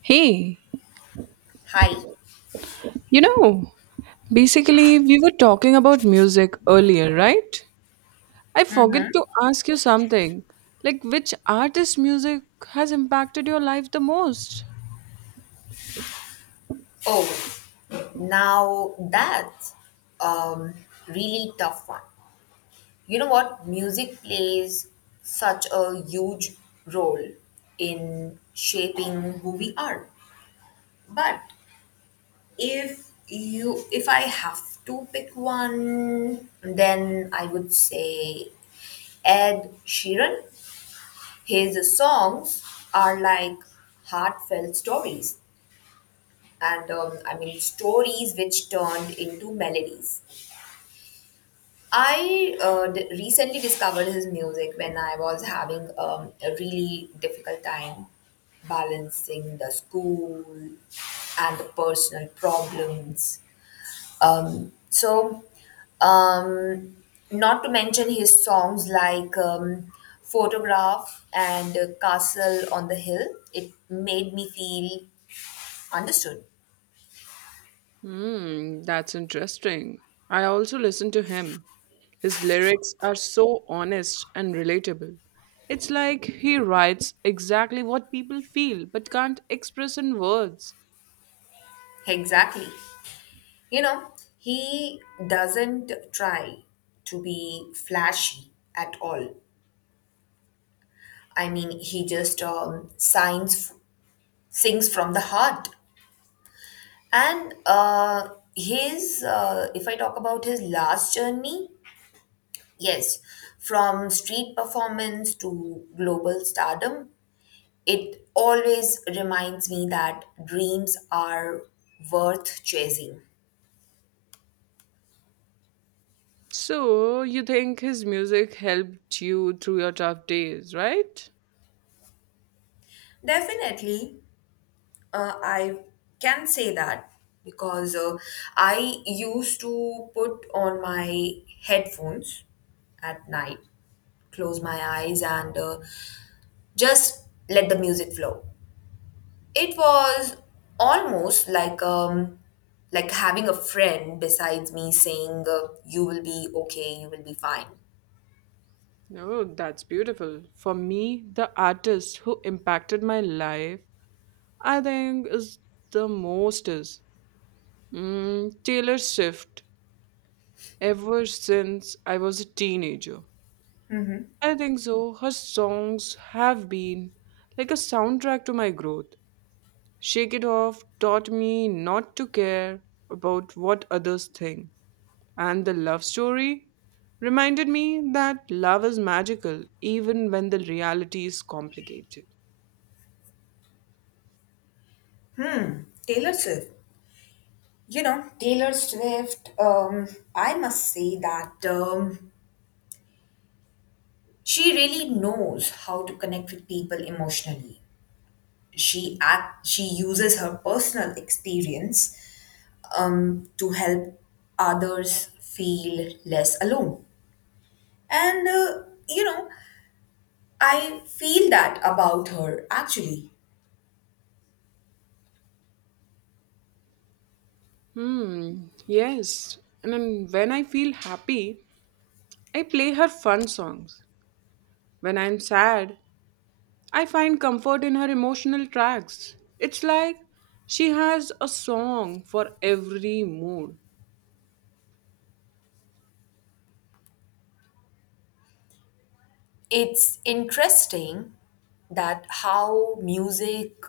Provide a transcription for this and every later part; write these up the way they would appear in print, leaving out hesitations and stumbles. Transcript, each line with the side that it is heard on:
right: Hey,
left: Hi.
right: you know, basically, we were talking about music earlier, right? I forget to ask you something. Like, which artist's music has impacted your life the most?
left: Oh, now that's um really tough one. You know what? Music plays such a huge role in shaping who we are. But if I have to pick one, then I would say Ed Sheeran. His songs are like heartfelt stories and stories which turned into melodies. I recently discovered his music when I was having a really difficult time balancing the school and the personal problems. Um, so, um, Not to mention his songs like Photograph and Castle on the Hill, it made me feel understood.
right: Hmm, that's interesting. I also listen to him. His lyrics are so honest and relatable. It's like he writes exactly what people feel but can't express in words.
left: Exactly. You know, he doesn't try to be flashy at all. I mean, he just sings from the heart. And uh, if I talk about his last journey, yes, from street performance to global stardom, it always reminds me that dreams are worth chasing.
right: So, you think his music helped you through your tough days, right?
left: Definitely, I can say that because I used to put on my headphones at night, close my eyes, and just let the music flow. It was almost like having a friend besides me saying you will be okay, you will be fine.
right: Oh, that's beautiful. For me, the artist who impacted my life, I think, is the most is mm, Taylor Swift. Ever since I was a teenager, I think so. Her songs have been like a soundtrack to my growth. Shake It Off taught me not to care about what others think, and the love story reminded me that love is magical even when the reality is complicated.
left: Taylor Swift, you know Taylor Swift. I must say that. She really knows how to connect with people emotionally. She uses her personal experience to help others feel less alone. And uh, you know, I feel that about her actually.
right: Hmm, yes. And then when I feel happy, I play her fun songs. When I'm sad, I find comfort in her emotional tracks. It's like she has a song for every mood.
left: It's interesting that how music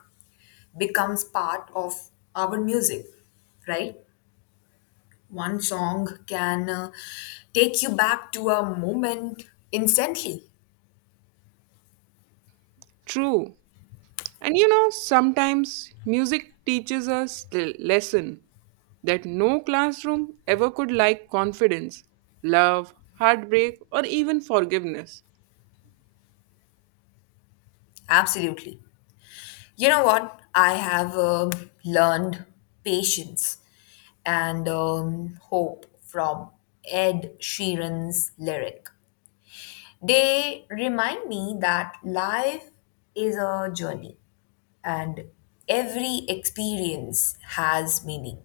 left: becomes part of our music, right? One song can take you back to a moment instantly.
right: True. And you know, sometimes music teaches us the lesson that no classroom ever could, like confidence, love, heartbreak, or even forgiveness.
left: Absolutely. You know what? I have learned patience and hope from Ed Sheeran's lyric. They remind me that life is a journey and every experience has meaning.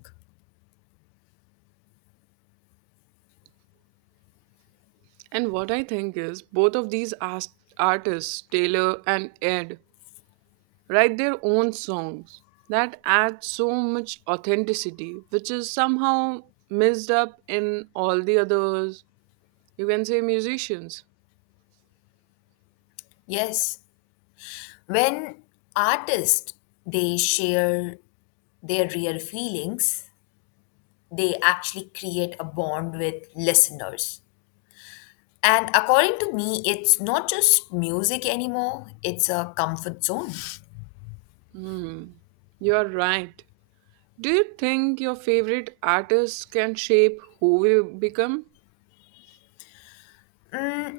right: And what I think is, both of these artists, Taylor and Ed, write their own songs that add so much authenticity, which is somehow missed up in all the others, you can say, musicians.
left: Yes, when artists they share their real feelings, they actually create a bond with listeners. And according to me, it's not just music anymore, it's a comfort zone.
right: Hmm, you're right. Do you think your favorite artists can shape who we become?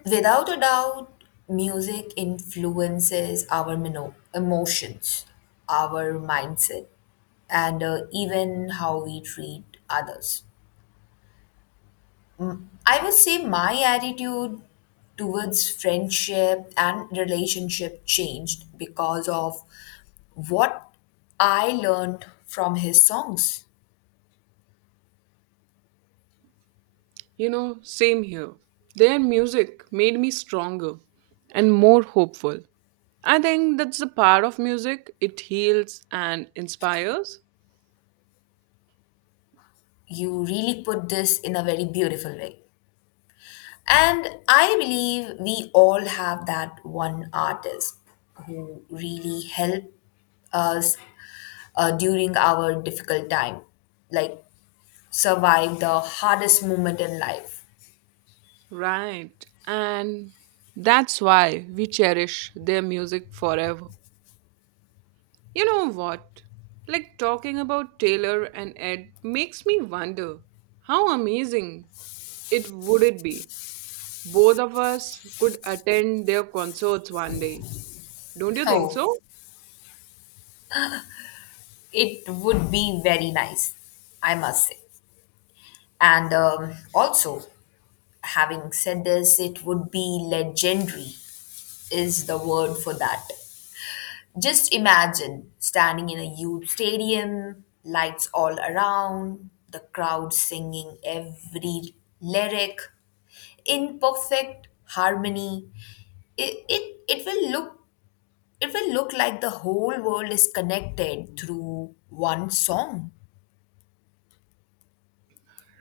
left: Without a doubt, music influences our emotions, our mindset, and even how we treat others. I would say my attitude towards friendship and relationship changed because of what I learned from his songs.
right: You know, same here. Their music made me stronger and more hopeful. I think that's the power of music. It heals and inspires.
left: You really put this in a very beautiful way. And I believe we all have that one artist who really helped us during our difficult time, like survive the hardest moment in life.
right: Right. And that's why we cherish their music forever. You know what? Like talking about Taylor and Ed makes me wonder how amazing it would it be both of us could attend their concerts one day. Don't you think
left: Oh,
right: so?
left: it would be very nice, I must say. And also, having said this, it would be legendary, is the word for that. Just imagine standing in a huge stadium, lights all around, the crowd singing every lyric in perfect harmony. It, it, it will look it will look like the whole world is connected through one song.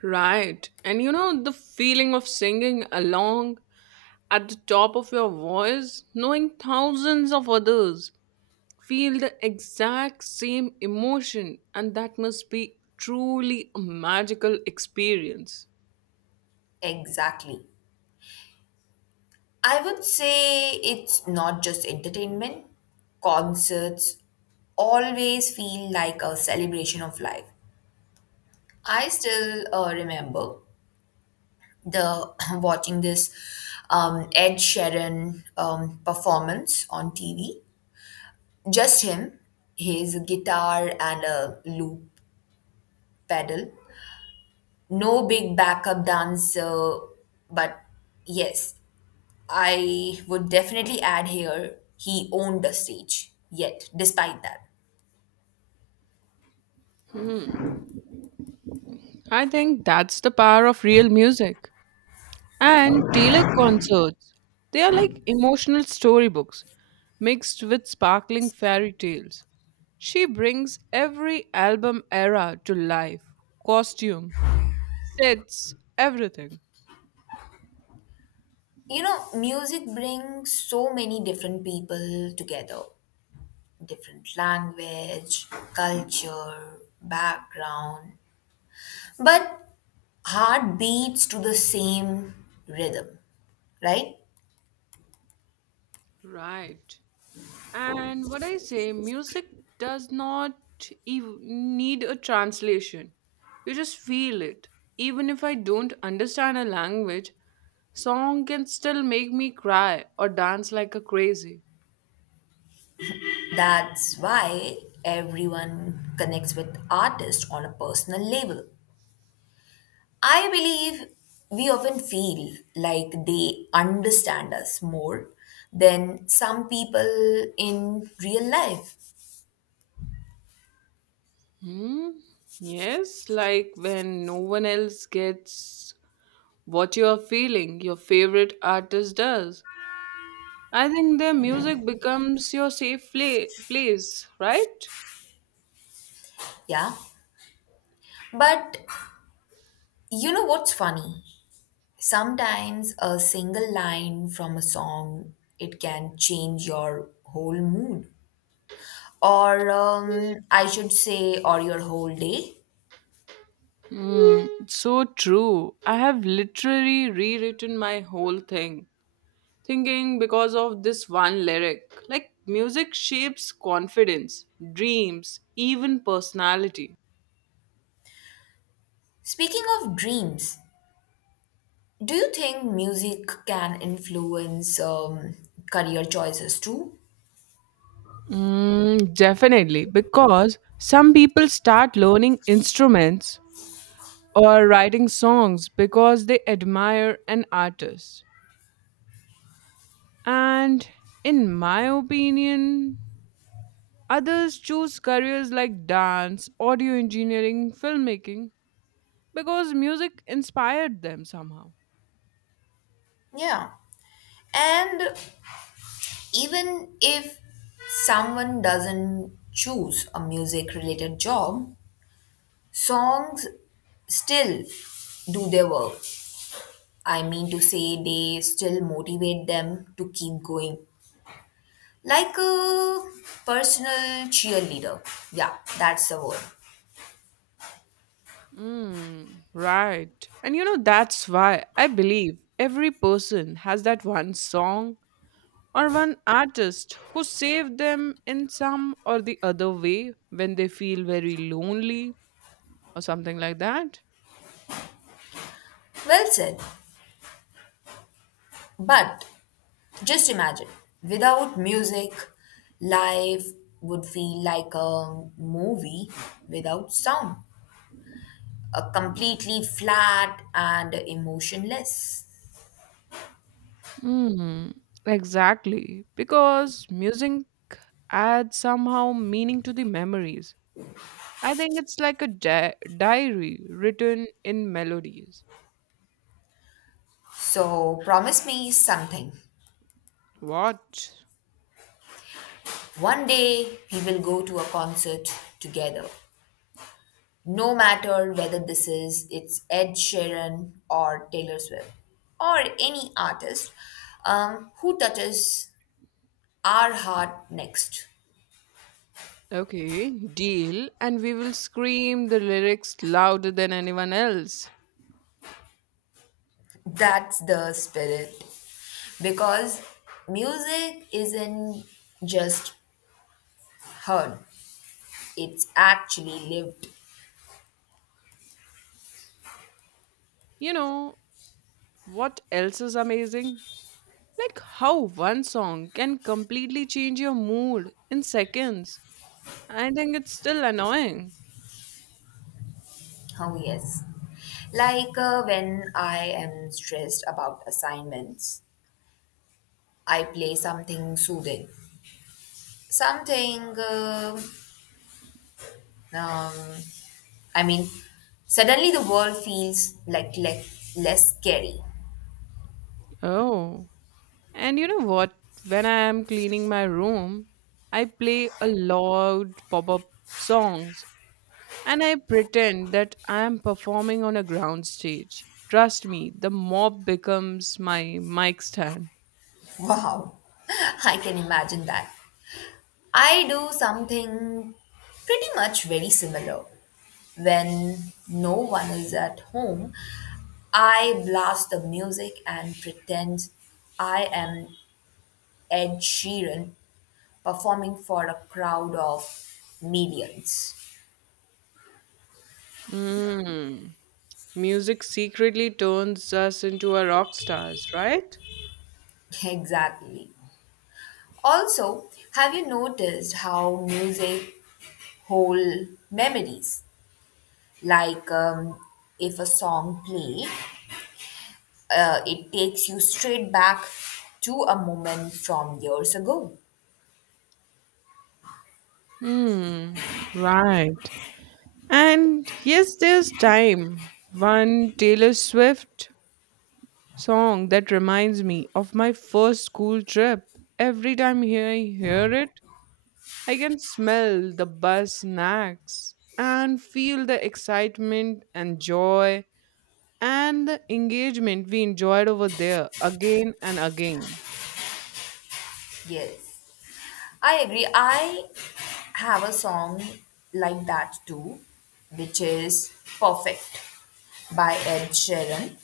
right: Right. And you know, the feeling of singing along at the top of your voice, knowing thousands of others feel the exact same emotion, and that must be truly a magical experience.
left: Exactly. I would say it's not just entertainment. Concerts always feel like a celebration of life. I still remember the watching this Ed Sheeran performance on TV. Just him, his guitar and a loop pedal. No big backup dancer, but yes, I would definitely add here he owned the stage. Yet, despite that,
right: Hmm. I think that's the power of real music. And Taylor concerts, they are like emotional storybooks mixed with sparkling fairy tales. She brings every album era to life, costume, sets, everything.
left: you know, music brings so many different people together, different language, culture, background. But heart beats to the same rhythm, right?
right: Right. And what I say, music does not need a translation. You just feel it. Even if I don't understand a language, song can still make me cry or dance like a crazy.
left: That's why everyone connects with artists on a personal level. I believe we often feel like they understand us more than some people in real life.
right: Hmm? Yes, like when no one else gets what you are feeling, your favorite artist does. I think their music becomes your place, right?
left: Yeah. But you know what's funny? Sometimes a single line from a song it can change your whole mood or I should say, or your whole day.
right: So true. I have literally rewritten my whole thing, thinking because of this one lyric. Like, music shapes confidence, dreams, even personality.
left: Speaking of dreams, do you think music can influence career choices too?
right: Mm, definitely, because some people start learning instruments or writing songs because they admire an artist. And in my opinion, others choose careers like dance, audio engineering, filmmaking because music inspired them somehow.
left: Yeah. And even if someone doesn't choose a music related job, songs still do their work. I mean to say, they still motivate them to keep going. Like a personal cheerleader. Yeah, that's the word.
right: Mm, right. And you know, that's why I believe every person has that one song or one artist who saved them in some or the other way when they feel very lonely or something like that.
left: Well said. But just imagine, without music, life would feel like a movie without sound, a completely flat and emotionless.
right: Mm, exactly. Because music adds somehow meaning to the memories. I think it's like a diary written in melodies.
left: So promise me something.
right: What?
left: One day we will go to a concert together no matter whether this is it's Ed Sheeran or Taylor Swift or any artist who touches our heart next.
right: Okay, deal. And we will scream the lyrics louder than anyone else.
left: That's the spirit because music isn't just heard, it's actually lived.
right: You know, what else is amazing? Like how one song can completely change your mood in seconds. I think it's still annoying.
left: Oh, yes. Like when I am stressed about assignments, I play something soothing, something uh, um, I mean, suddenly the world feels like less scary.
right: Oh. And you know what? When I am cleaning my room, I play a loud pop up songs and I pretend that I am performing on a ground stage. Trust me, the mob becomes my mic stand.
left: Wow. I can imagine that. I do something pretty much very similar. When no one is at home, I blast the music and pretend I am Ed Sheeran performing for a crowd of millions.
right: Mm. Music secretly turns us into a rock stars, right?
left: Exactly. Also, have you noticed how music hold memories? Like if a song play it takes you straight back to a moment from years ago.
right: Hmm. Right. And yes, there's time. One Taylor Swift song that reminds me of my first school trip. Every time I hear it, I can smell the bus snacks and feel the excitement and joy and the engagement we enjoyed over there again and again.
left: Yes, I agree. I have a song like that too, which is Perfect by Ed Sheeran.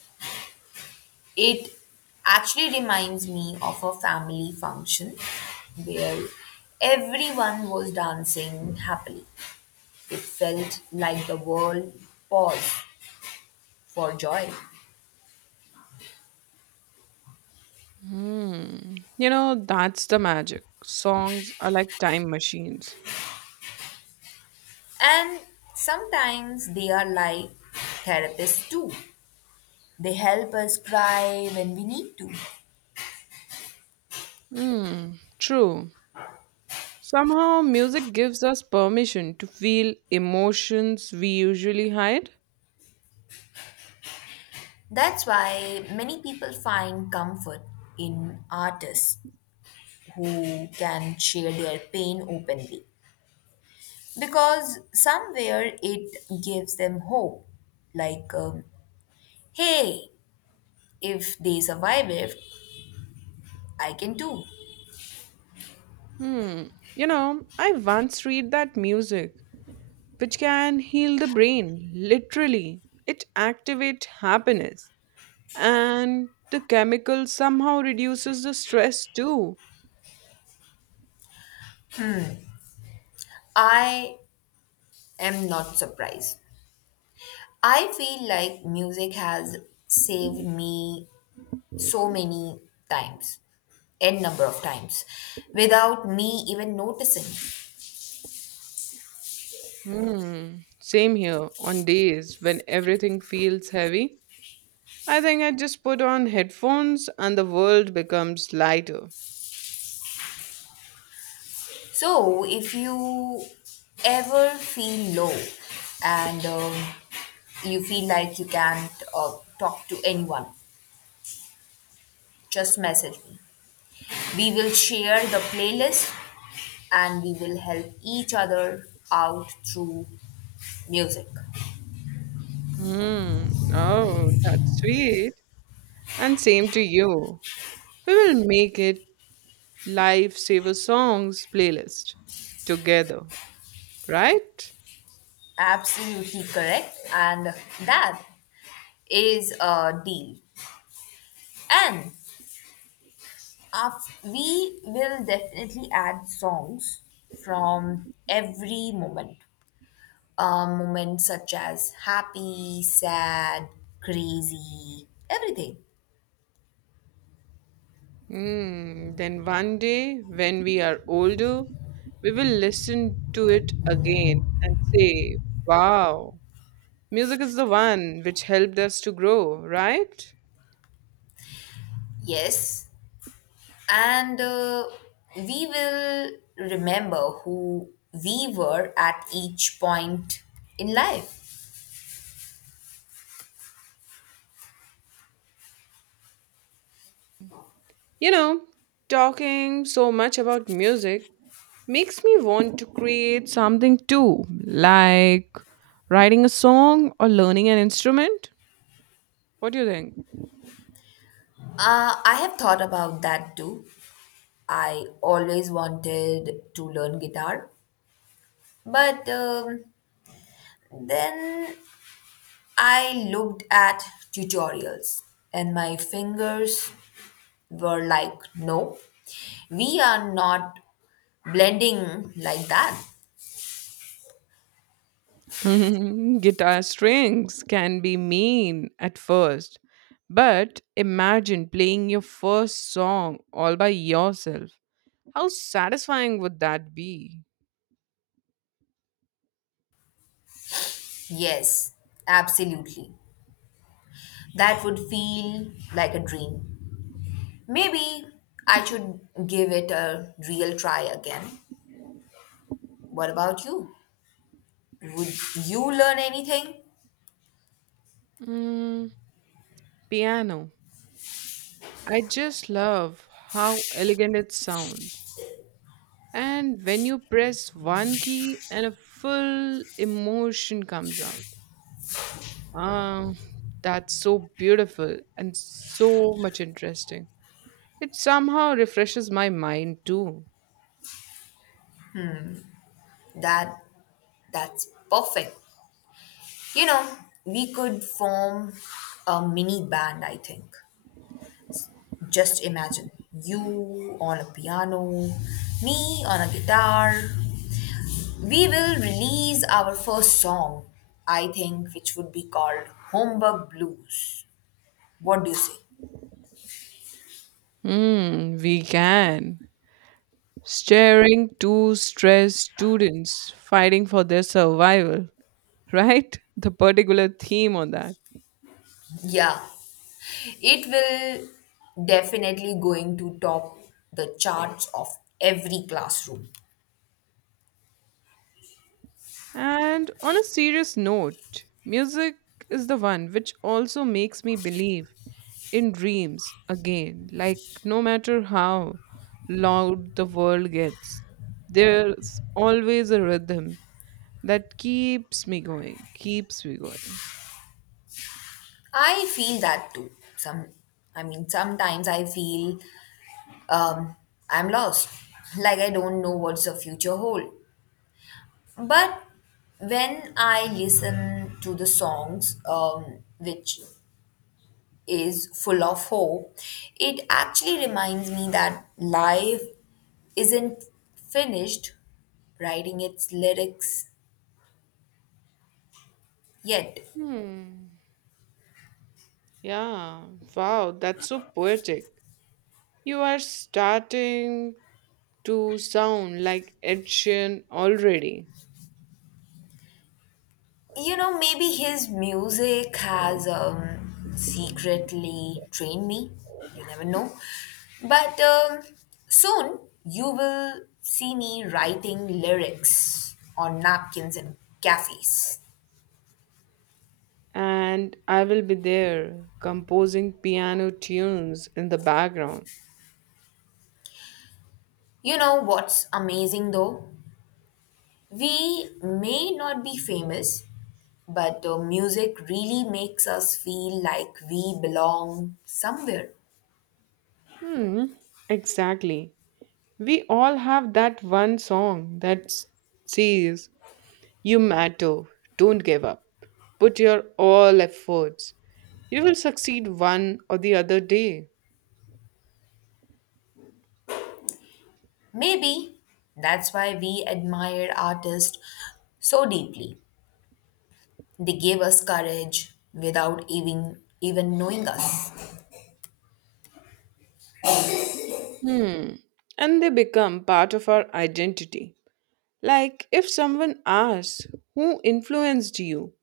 left: It actually reminds me of a family function where everyone was dancing happily. It felt like the world paused for joy.
right: Hmm. You know, that's the magic. Songs are like time machines.
left: And sometimes they are like therapists too. They help us cry when we need to.
right: Hmm. True. Somehow, music gives us permission to feel emotions we usually hide.
left: That's why many people find comfort in artists who can share their pain openly. Because somewhere it gives them hope. Like, hey, if they survive it, I can too.
right: Hmm. You know, I once read that music, which can heal the brain, literally, it activates happiness. And the chemical somehow reduces the stress too.
left: I am not surprised. I feel like music has saved me so many times, n number of times, without me even noticing.
right: Hmm. Same here, on days when everything feels heavy. I think I just put on headphones and the world becomes lighter.
left: So, if you ever feel low and you feel like you can't talk to anyone, just message me. We will share the playlist and we will help each other out through music.
right: Hmm. Oh, that's sweet. And same to you. We will make it lifesaver songs playlist together, right?
left: Absolutely correct, and that is a deal. And we will definitely add songs from every moment. Moments such as happy, sad, crazy, everything.
right: Hmm. Then one day, when we are older, we will listen to it again and say, wow, music is the one which helped us to grow, right?
left: Yes. And we will remember who we were at each point in life.
right: You know, talking so much about music makes me want to create something too, like writing a song or learning an instrument. What do you think?
left: I have thought about that too. I always wanted to learn guitar, but then I looked at tutorials and my fingers were like, no, we are not blending like that.
right: Guitar strings can be mean at first, but imagine playing your first song all by yourself. How satisfying would that be?
left: Yes, absolutely. That would feel like a dream. Maybe I should give it a real try again. What about you? Would you learn anything?
right: Mm, piano. I just love how elegant it sounds. And when you press one key and a full emotion comes out. Ah, that's so beautiful and so much interesting. It somehow refreshes my mind too.
left: That that's perfect. You know, we could form a mini band, I think. Just imagine you on a piano, me on a guitar. We will release our first song, I think, which would be called Homework Blues. What do you say?
right: Hmm, we can. Staring two stressed students fighting for their survival, right? The particular theme on that.
left: Yeah, it will definitely going to top the charts of every classroom.
right: And on a serious note, music is the one which also makes me believe in dreams again. Like, no matter how loud the world gets, there's always a rhythm that keeps me going.
left: I feel that too. Some, Sometimes I feel um, I'm lost, like I don't know what's the future hold. But when I listen to the songs, which is full of hope, it actually reminds me that life isn't finished writing its lyrics yet.
right: Hmm. Yeah. Wow, that's so poetic. You are starting to sound like Ed Sheeran already.
left: You know, maybe his music has secretly trained me. You never know. But soon you will see me writing lyrics on napkins in cafes.
right: And I will be there composing piano tunes in the background.
left: You know what's amazing though, we may not be famous, but music really makes us feel like we belong somewhere.
right: Hmm, exactly. We all have that one song that says, you matter, don't give up, put your all efforts. You will succeed one or the other day.
left: Maybe that's why we admire artists so deeply. They gave us courage without even knowing us.
right: Hmm. And they become part of our identity. Like if someone asks, who influenced you?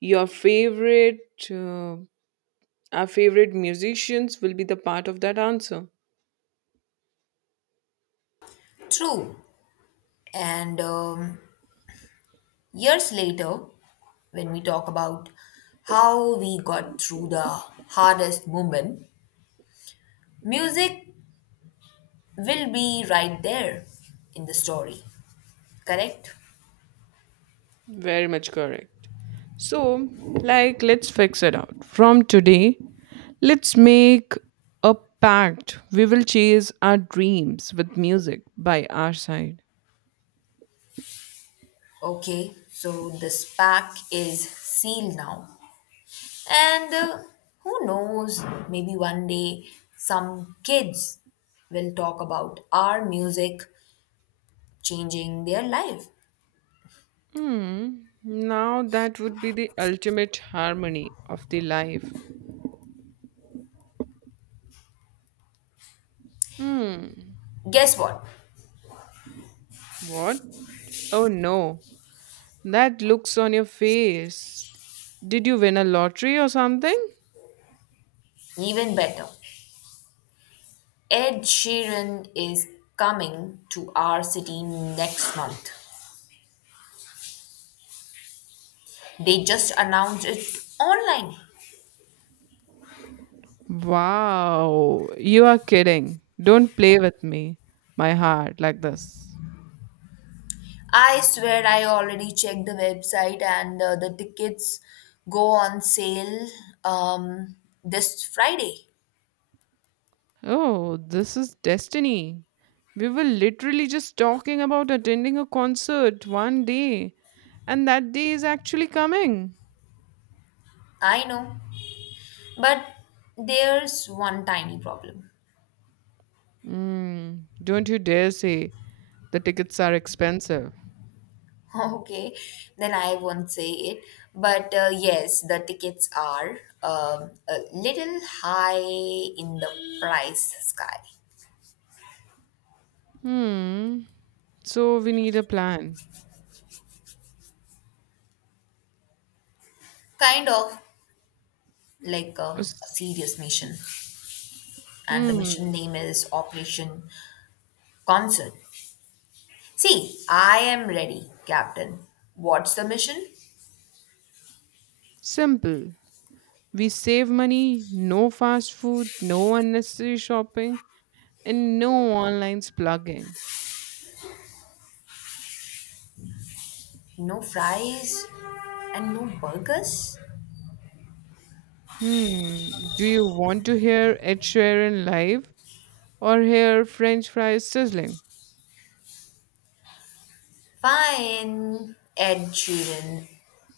right: Your favorite, uh, our favorite musicians will be the part of that answer.
left: True. And years later, when we talk about how we got through the hardest moment, music will be right there in the story. Correct?
right: Very much correct. So, like, let's fix it out. From today, let's make a pact. We will chase our dreams with music by our side.
left: Okay, so this pack is sealed now. And who knows, maybe one day some kids will talk about our music changing their life.
right: Hmm. Now that would be the ultimate harmony of the life. Hmm.
left: Guess what?
right: What? Oh no. That looks on your face. Did you win a lottery or something?
left: Even better. Ed Sheeran is coming to our city next month. They just announced it online.
right: Wow, you are kidding. Don't play with me, my heart, like this.
left: I swear I already checked the website and the tickets go on sale um, this Friday.
right: Oh, this is destiny. We were literally just talking about attending a concert one day, and that day is actually coming.
left: I know. But there's one tiny problem.
right: Mm, don't you dare say the tickets are expensive.
left: Okay, then I won't say it. But yes, the tickets are a little high in the price sky.
right: Hmm. So we need a plan.
left: Kind of like
right: A
left: a
right: s-
left: serious mission. And the
right: Hmm.
left: mission name is Operation Concert. See, I am ready, Captain. What's the mission?
right: Simple. We save money, no fast food, no unnecessary shopping, and no online plugging.
left: No fries and no burgers?
right: Hmm. Do you want to hear Ed Sheeran live or hear French fries sizzling?
left: Fine, Ed Sheeran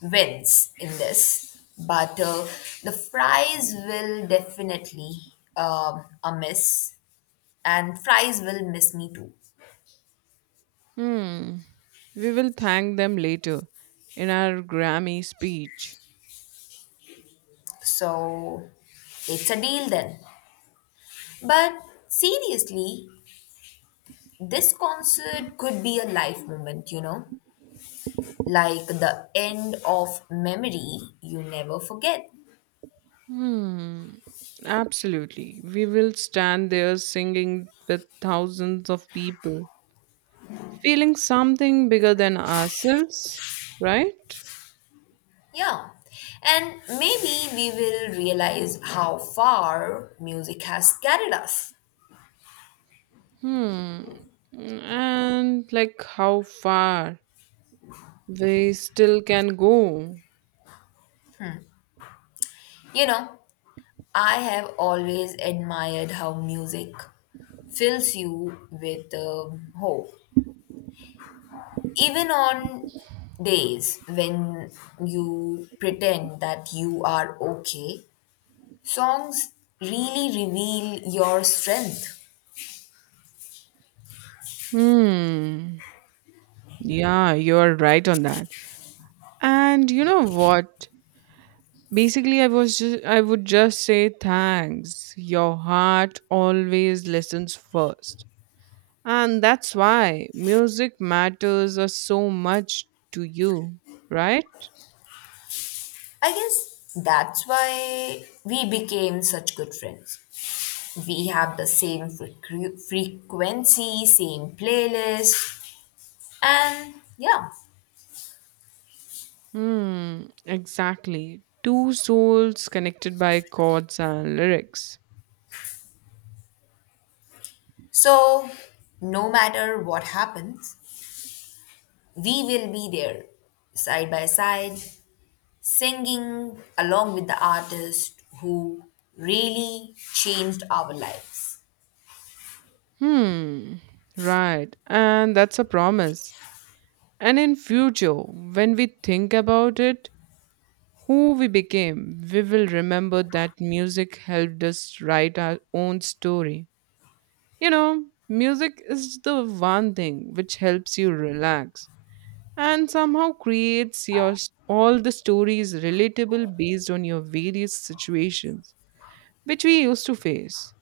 left: wins in this, but the fries will definitely a miss, and fries will miss me too.
right: Hmm. We will thank them later in our Grammy speech.
left: So it's a deal then. But seriously, this concert could be a life moment, you know, like the end of memory you never forget.
right: Hmm. Absolutely. We will stand there singing with thousands of people, feeling something bigger than ourselves, right?
left: Yeah, and maybe we will realize how far music has carried us.
right: Hmm. And like how far we still can go.
left: You know, I have always admired how music fills you with hope, even on days when you pretend that you are okay. Songs really reveal your strength.
right: Hmm. Yeah, you're right on that. And you know what? Basically, I would just say thanks. Your heart always listens first. And that's why music matters so much to you, right?
left: I guess that's why we became such good friends. We have the same frequency, same playlist, and yeah.
right: Hmm, exactly. Two souls connected by chords and lyrics.
left: So, no matter what happens, we will be there side by side, singing along with the artist who really changed our lives.
right: Hmm, right. And that's a promise. And in future, when we think about it, who we became, we will remember that music helped us write our own story. You know, music is the one thing which helps you relax and somehow creates your all the stories relatable based on your various situations which we used to face.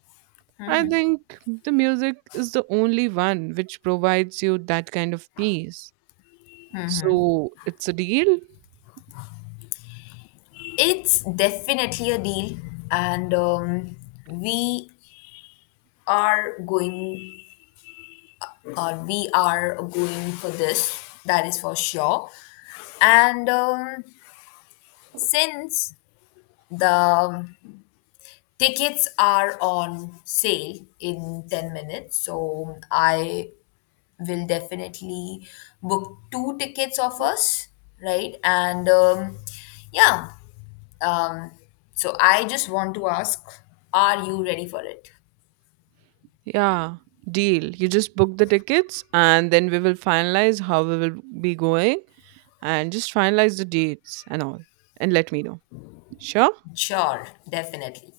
right: I think the music is the only one which provides you that kind of peace. So, it's a deal.
left: It's definitely a deal, and we are going, we are going for this, that is for sure. And Since the tickets are on sale in 10 minutes, so I will definitely book two tickets of us, right? Yeah, um, so I just want to ask, are you ready for it?
right: Yeah, deal. You just book the tickets and then we will finalize how we will be going and just finalize the dates and all and let me know. Sure?
left: Sure, definitely.